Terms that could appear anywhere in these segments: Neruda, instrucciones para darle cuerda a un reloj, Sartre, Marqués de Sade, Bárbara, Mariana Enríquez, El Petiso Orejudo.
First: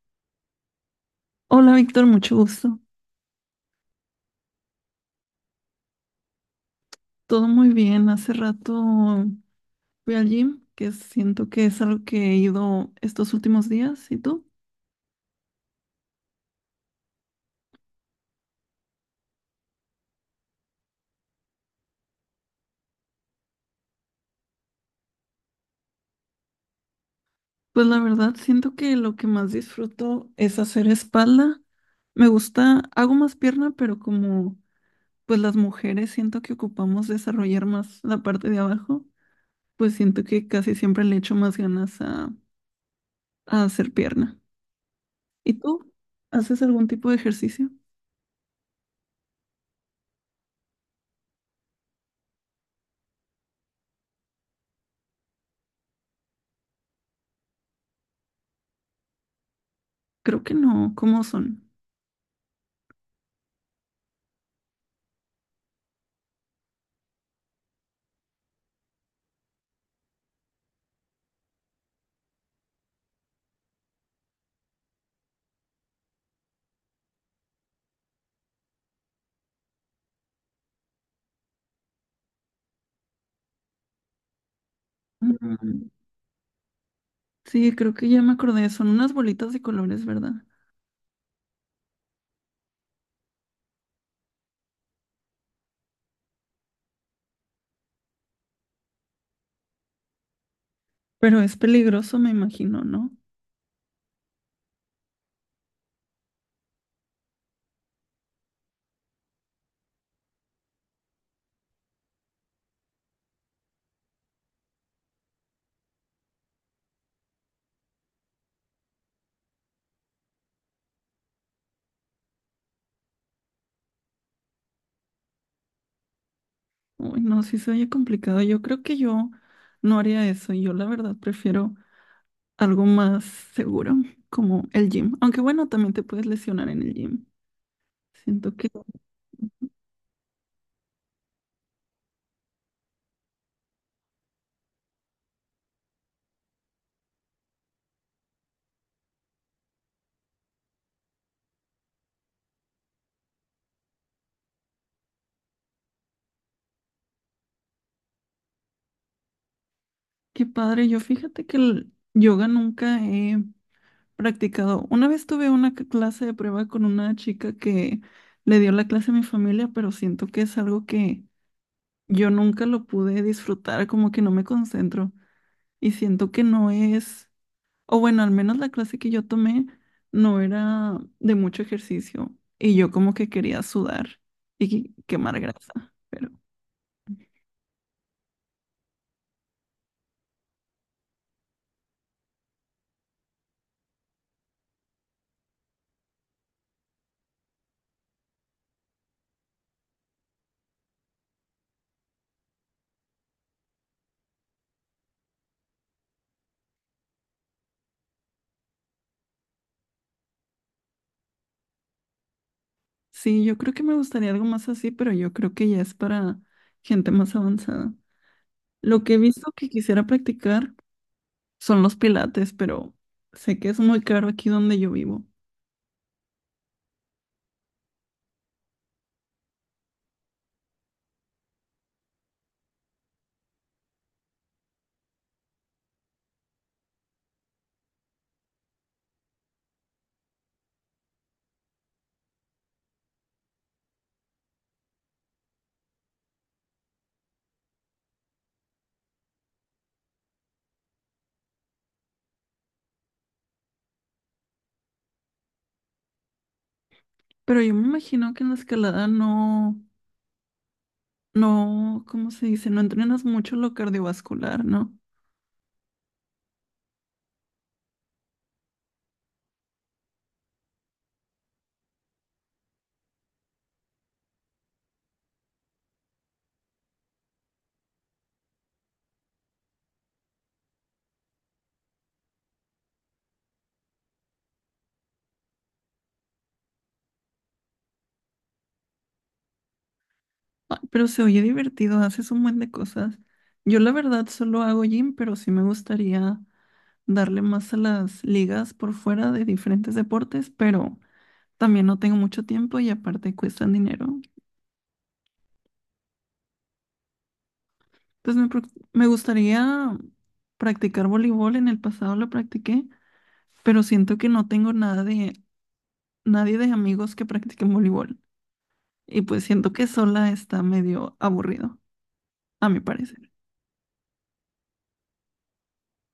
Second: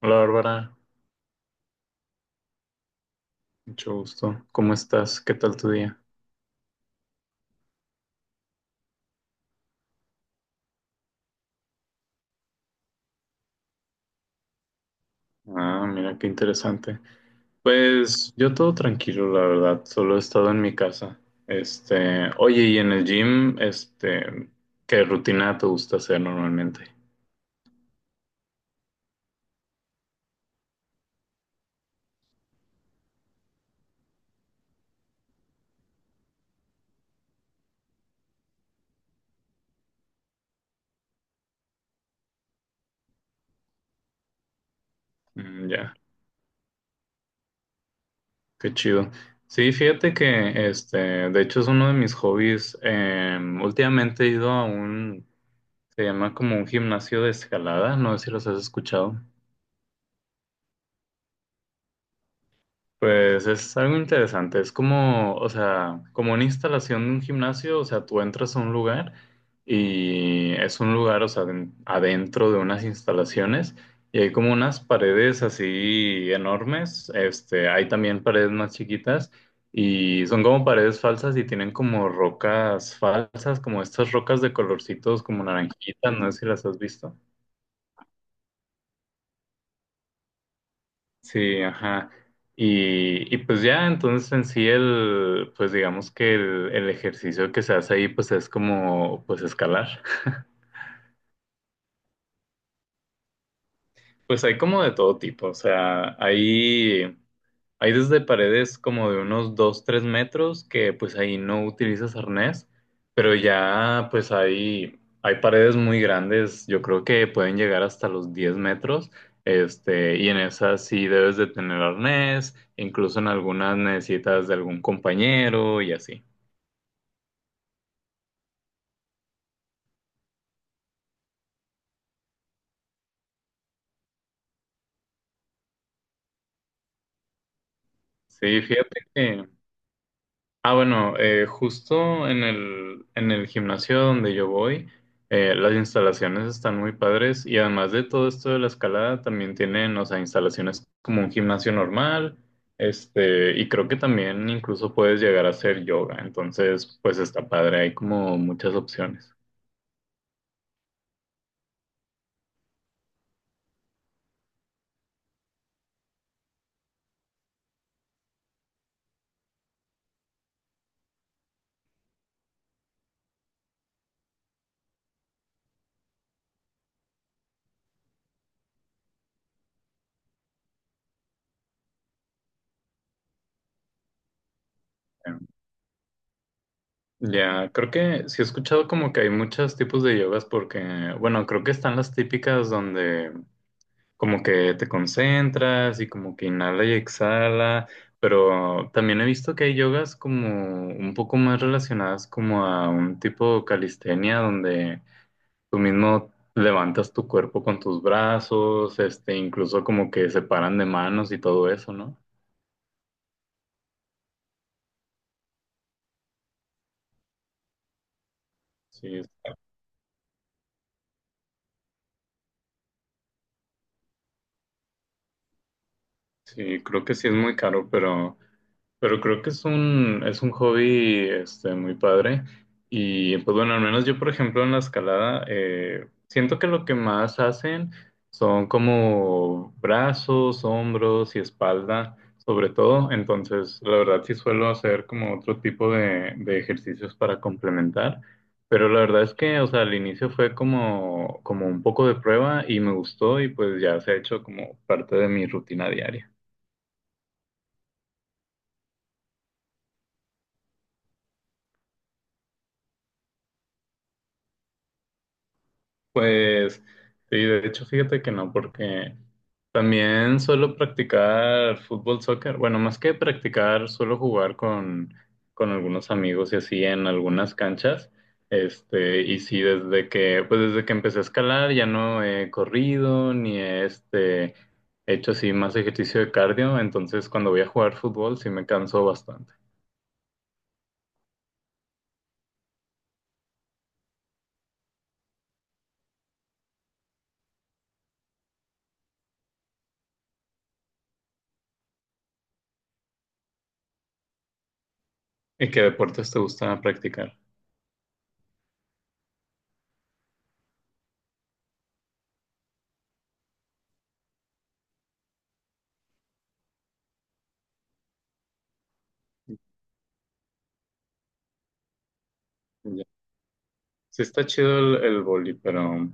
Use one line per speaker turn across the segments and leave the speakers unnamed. Hola Bárbara,
Hola Víctor, mucho gusto.
mucho gusto. ¿Cómo estás? ¿Qué tal tu día?
Todo muy bien. Hace rato fui al gym, que siento que es algo que he ido estos últimos días. ¿Y tú?
Ah, mira qué interesante. Pues yo todo tranquilo, la verdad. Solo he estado en mi casa. Oye, y en el gym, ¿qué rutina te gusta hacer normalmente?
Pues la verdad, siento que lo que más disfruto es hacer espalda. Me gusta, hago más pierna, pero como pues las mujeres siento que ocupamos desarrollar más la parte de abajo, pues siento que casi siempre le echo más ganas a hacer pierna. ¿Y
Mm,
tú?
ya,
¿Haces algún tipo de ejercicio?
qué chido. Sí, fíjate que, de hecho es uno de mis hobbies. Últimamente he ido a un, se llama como un gimnasio de escalada. No sé si los has escuchado.
Creo que no. ¿Cómo son?
Pues es algo interesante, es como, o sea, como una instalación de un gimnasio, o sea, tú entras a un lugar y es un lugar, o sea, adentro de unas instalaciones y hay como unas paredes así enormes, hay también paredes más chiquitas y son como paredes falsas y tienen como rocas falsas, como estas rocas de colorcitos como naranjitas, no sé si las has visto.
Sí, creo que ya me acordé, son unas bolitas de colores, ¿verdad?
Sí, ajá. Y pues ya, entonces en sí pues digamos que el ejercicio que se hace ahí pues es como pues escalar.
Pero es peligroso, me imagino, ¿no?
Pues hay como de todo tipo, o sea, hay desde paredes como de unos 2 3 metros que pues ahí no utilizas arnés, pero ya pues hay paredes muy grandes, yo creo que pueden llegar hasta los 10 metros, y en esas sí debes de tener arnés, incluso en algunas necesitas de algún compañero y así.
Uy, no, sí se oye complicado. Yo creo que yo no haría eso. Yo la verdad prefiero algo más seguro, como el gym. Aunque bueno, también te puedes lesionar en el gym. Siento
Sí,
que
fíjate que. Ah, bueno, justo en el gimnasio donde yo voy, las instalaciones están muy padres y además de todo esto de la escalada, también tienen, o sea, instalaciones como un gimnasio normal, y creo que también incluso puedes llegar a hacer yoga, entonces, pues está padre, hay como muchas opciones.
qué padre. Yo fíjate que el yoga nunca he practicado. Una vez tuve una clase de prueba con una chica que le dio la clase a mi familia, pero siento que es algo que yo nunca lo pude disfrutar, como que no me concentro y siento que no es, o bueno, al menos la clase que yo tomé no era de mucho ejercicio y yo como que quería sudar y
Em,
quemar grasa, pero
Ya, creo que sí he escuchado como que hay muchos tipos de yogas porque, bueno, creo que están las típicas donde como que te concentras y como que inhala y exhala, pero también he visto que hay yogas como un poco más relacionadas como a un tipo de calistenia donde tú mismo levantas tu cuerpo con tus brazos, incluso como que se paran de manos y todo eso, ¿no?
sí, yo creo que me gustaría algo más así, pero yo creo que ya es para gente más avanzada. Lo que
Sí,
he visto que quisiera practicar son los pilates, pero sé que es muy caro aquí donde yo vivo,
sí, creo que sí es muy caro, pero. Pero creo que es un hobby muy padre. Y pues bueno, al menos yo, por ejemplo, en la escalada, siento que lo que más hacen son como brazos, hombros y espalda, sobre todo. Entonces, la verdad sí suelo hacer como otro tipo de ejercicios para complementar. Pero la verdad es que, o sea, al inicio fue como un poco de prueba y me gustó y pues ya se ha hecho como parte de mi rutina diaria.
pero yo me imagino que en la escalada no. No, ¿cómo se dice? No entrenas mucho lo cardiovascular, ¿no?
Pues sí, de hecho fíjate que no, porque también suelo practicar fútbol, soccer. Bueno, más que practicar, suelo jugar con algunos amigos y así en algunas canchas. Y sí, desde que empecé a escalar ya no he corrido ni he hecho así más ejercicio de cardio. Entonces cuando voy a jugar fútbol sí me canso bastante.
Ay, pero se oye divertido, haces un buen de cosas. Yo la verdad solo hago gym, pero sí me gustaría darle más a las ligas por fuera de diferentes deportes, pero también no tengo mucho tiempo y aparte cuestan dinero.
¿Y qué deportes te gusta practicar?
Entonces me gustaría practicar voleibol, en el pasado lo practiqué, pero siento que no tengo nada de, nadie de amigos que practiquen voleibol y pues siento que sola está medio aburrido, a mi
Ya.
parecer.
Sí está chido el vóley, pero.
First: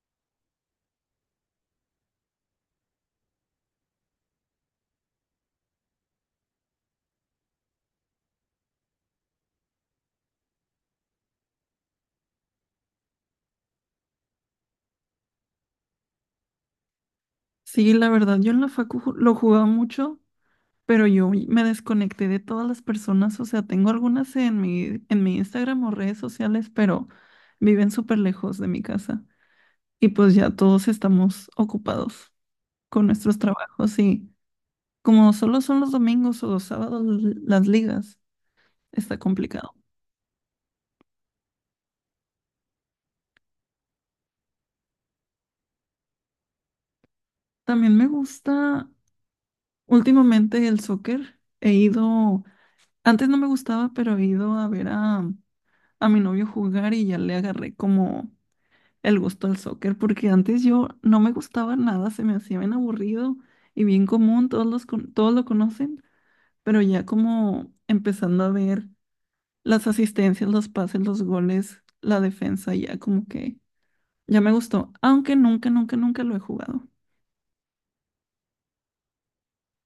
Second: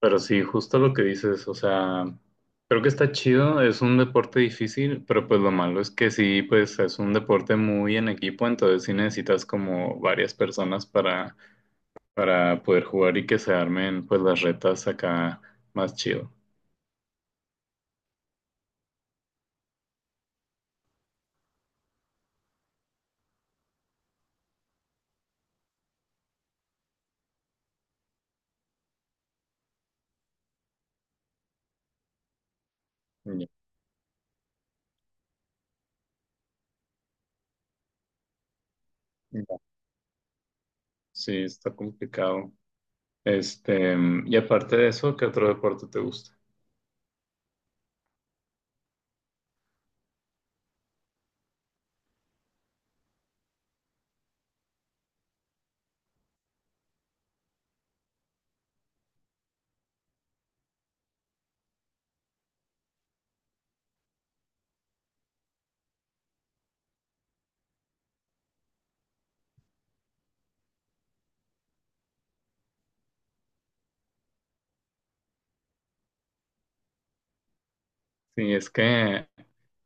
Pero sí, justo lo que dices, o sea, creo que está chido, es un deporte difícil, pero pues lo malo es que sí, pues es un deporte muy en equipo, entonces sí necesitas como varias personas para poder jugar y que se armen pues las retas acá más chido.
Sí, la verdad, yo en la facu lo jugaba mucho, pero yo me desconecté de todas las personas, o sea, tengo algunas en mi Instagram o redes sociales, pero viven súper lejos de mi casa y pues ya todos estamos ocupados con nuestros
Ya,
trabajos y como solo son los domingos o los sábados las ligas, está
ya.
complicado.
Sí, está complicado. Este, y aparte de eso, ¿qué otro deporte te gusta?
También me gusta últimamente el soccer, he ido, antes no me gustaba, pero he ido a ver a mi novio jugar y ya le agarré como el gusto al soccer, porque antes yo no me gustaba nada, se me hacía bien aburrido y bien común, todos los todos lo conocen, pero ya como empezando a ver las asistencias, los pases, los goles, la defensa, ya como que ya me gustó, aunque nunca, nunca, nunca lo he jugado.
Sí, es que,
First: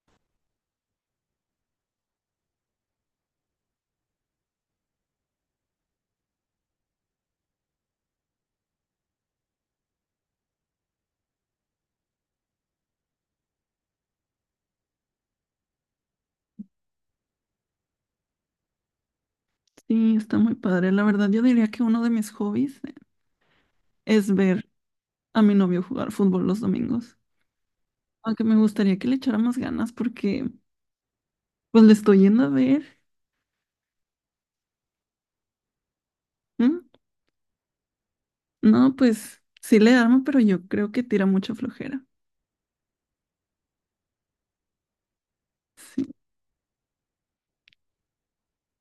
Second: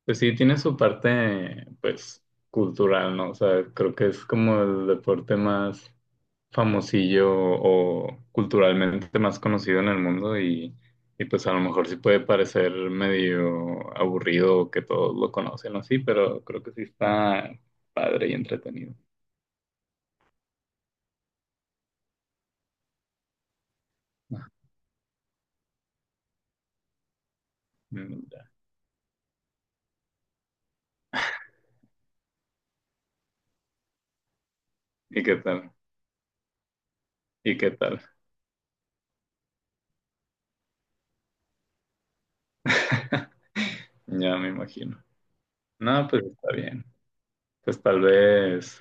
pues sí, tiene su parte, pues, cultural, ¿no? O sea, creo que es como el deporte más famosillo o culturalmente más conocido en el mundo y pues a lo mejor sí puede parecer medio aburrido o que todos lo conocen o así, pero creo que sí está padre y entretenido.
Sí, está muy padre. La verdad, yo diría que uno de mis hobbies es
Ah,
ver a mi novio jugar fútbol los domingos.
mm, ya.
Aunque me gustaría que le echara más ganas porque pues le estoy yendo a ver.
¿Y qué tal?
Mm.
¿Y qué tal?
No, pues sí le armo, pero yo creo que tira mucha flojera.
Ya me imagino.
Sí,
No, pues está bien. Pues tal vez.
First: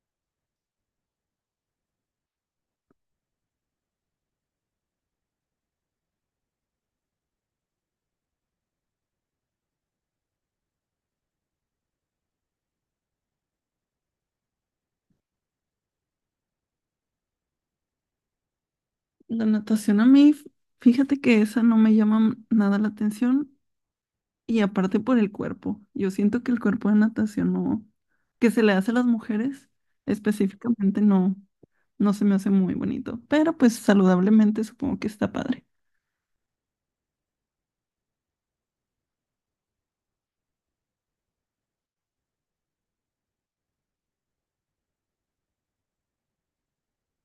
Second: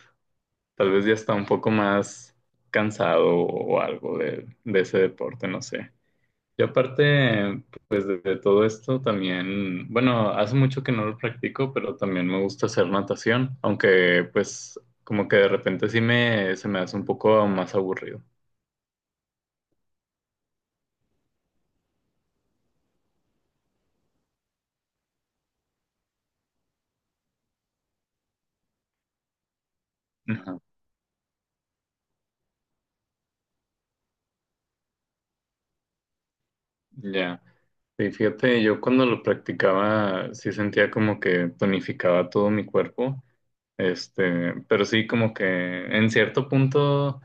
Tal vez ya está un poco más cansado o algo de ese deporte, no sé. Y aparte, pues de todo esto también, bueno, hace mucho que no lo practico, pero también me gusta hacer natación, aunque pues como que de repente se me hace un poco más aburrido.
la natación a mí, fíjate que esa no me llama nada la atención y aparte por el cuerpo. Yo siento que el cuerpo de natación no, que se le hace a las mujeres
Ajá.
específicamente no, no se me hace muy bonito, pero pues saludablemente supongo que está padre.
Ya. Sí, fíjate, yo cuando lo practicaba sí sentía como que tonificaba todo mi cuerpo, pero sí como que en cierto punto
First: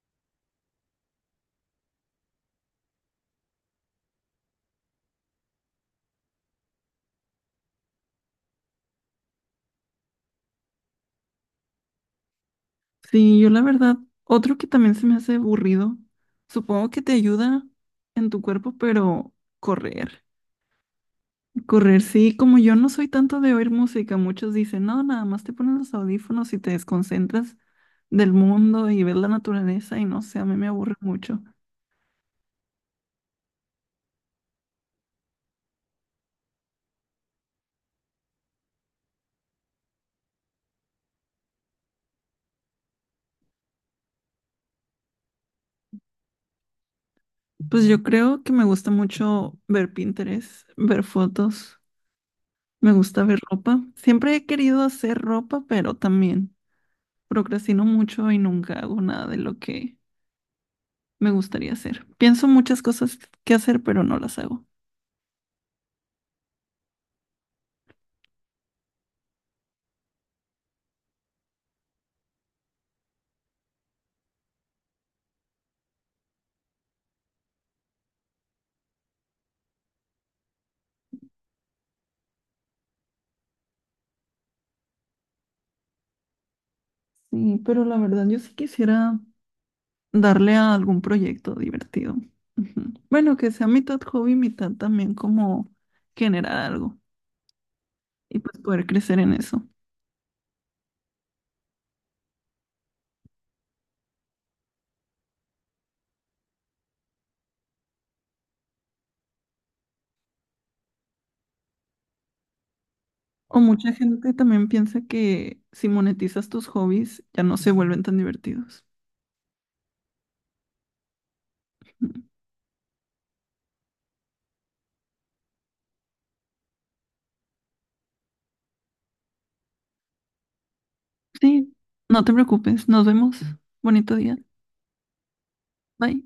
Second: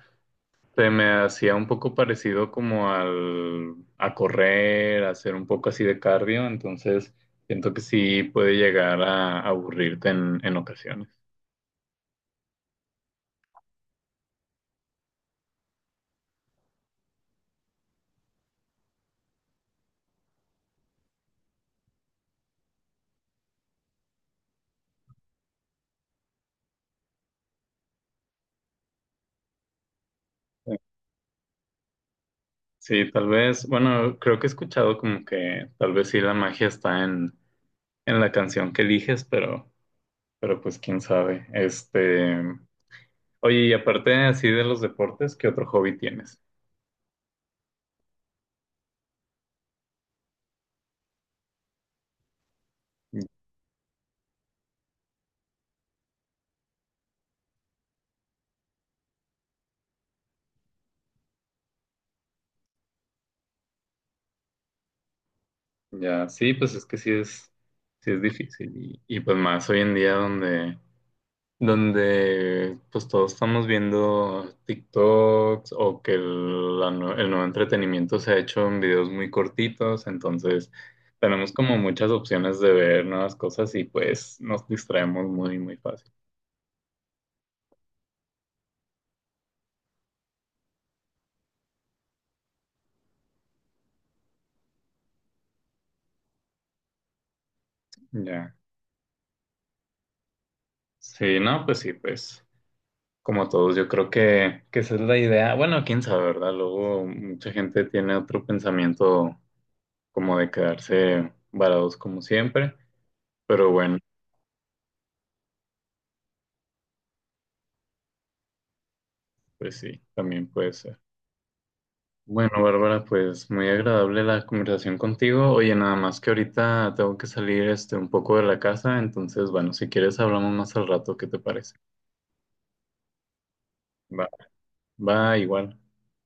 se me hacía un poco parecido como a correr, a hacer un poco así de cardio, entonces siento que sí puede llegar a aburrirte en ocasiones.
Sí, yo la verdad, otro que también se me hace aburrido, supongo que te ayuda en tu cuerpo, pero correr. Correr, sí, como yo no soy tanto de oír música, muchos dicen, no, nada más te pones los audífonos y te desconcentras del mundo y ves la naturaleza y no sé, a mí me aburre mucho.
Sí, tal vez, bueno, creo que he escuchado como que tal vez sí la magia está en la canción que eliges, pero pues quién sabe. Oye, y aparte así de los deportes, ¿qué otro hobby tienes?
Pues yo creo que me gusta mucho ver Pinterest, ver fotos, me gusta ver ropa. Siempre he querido hacer ropa, pero también procrastino mucho y nunca hago nada de lo que me gustaría hacer. Pienso muchas cosas que hacer, pero no las hago.
Ya, sí, pues es que sí es difícil y pues más hoy en día donde pues todos estamos viendo TikToks o que el nuevo entretenimiento se ha hecho en videos muy cortitos, entonces tenemos como muchas opciones de ver nuevas cosas y pues nos distraemos muy, muy fácil.
Sí, pero la verdad yo sí quisiera darle a algún proyecto divertido. Ujú. Bueno, que sea mitad hobby, mitad también como generar algo y
Ya.
pues poder crecer en eso.
Sí, no, pues sí, pues como todos, yo creo que esa es la idea. Bueno, quién sabe, ¿verdad? Luego mucha gente tiene otro pensamiento como de quedarse varados como siempre,
O
pero
mucha
bueno,
gente también piensa que si monetizas tus hobbies ya no se vuelven tan divertidos.
pues sí, también puede ser.
Ujú.
Bueno, Bárbara, pues muy agradable la conversación contigo. Oye, nada más que ahorita tengo que salir un poco de la casa, entonces, bueno, si quieres hablamos más al rato, ¿qué te
Sí,
parece?
no te preocupes, nos vemos. Bonito
Va,
día.
va igual.
Bye.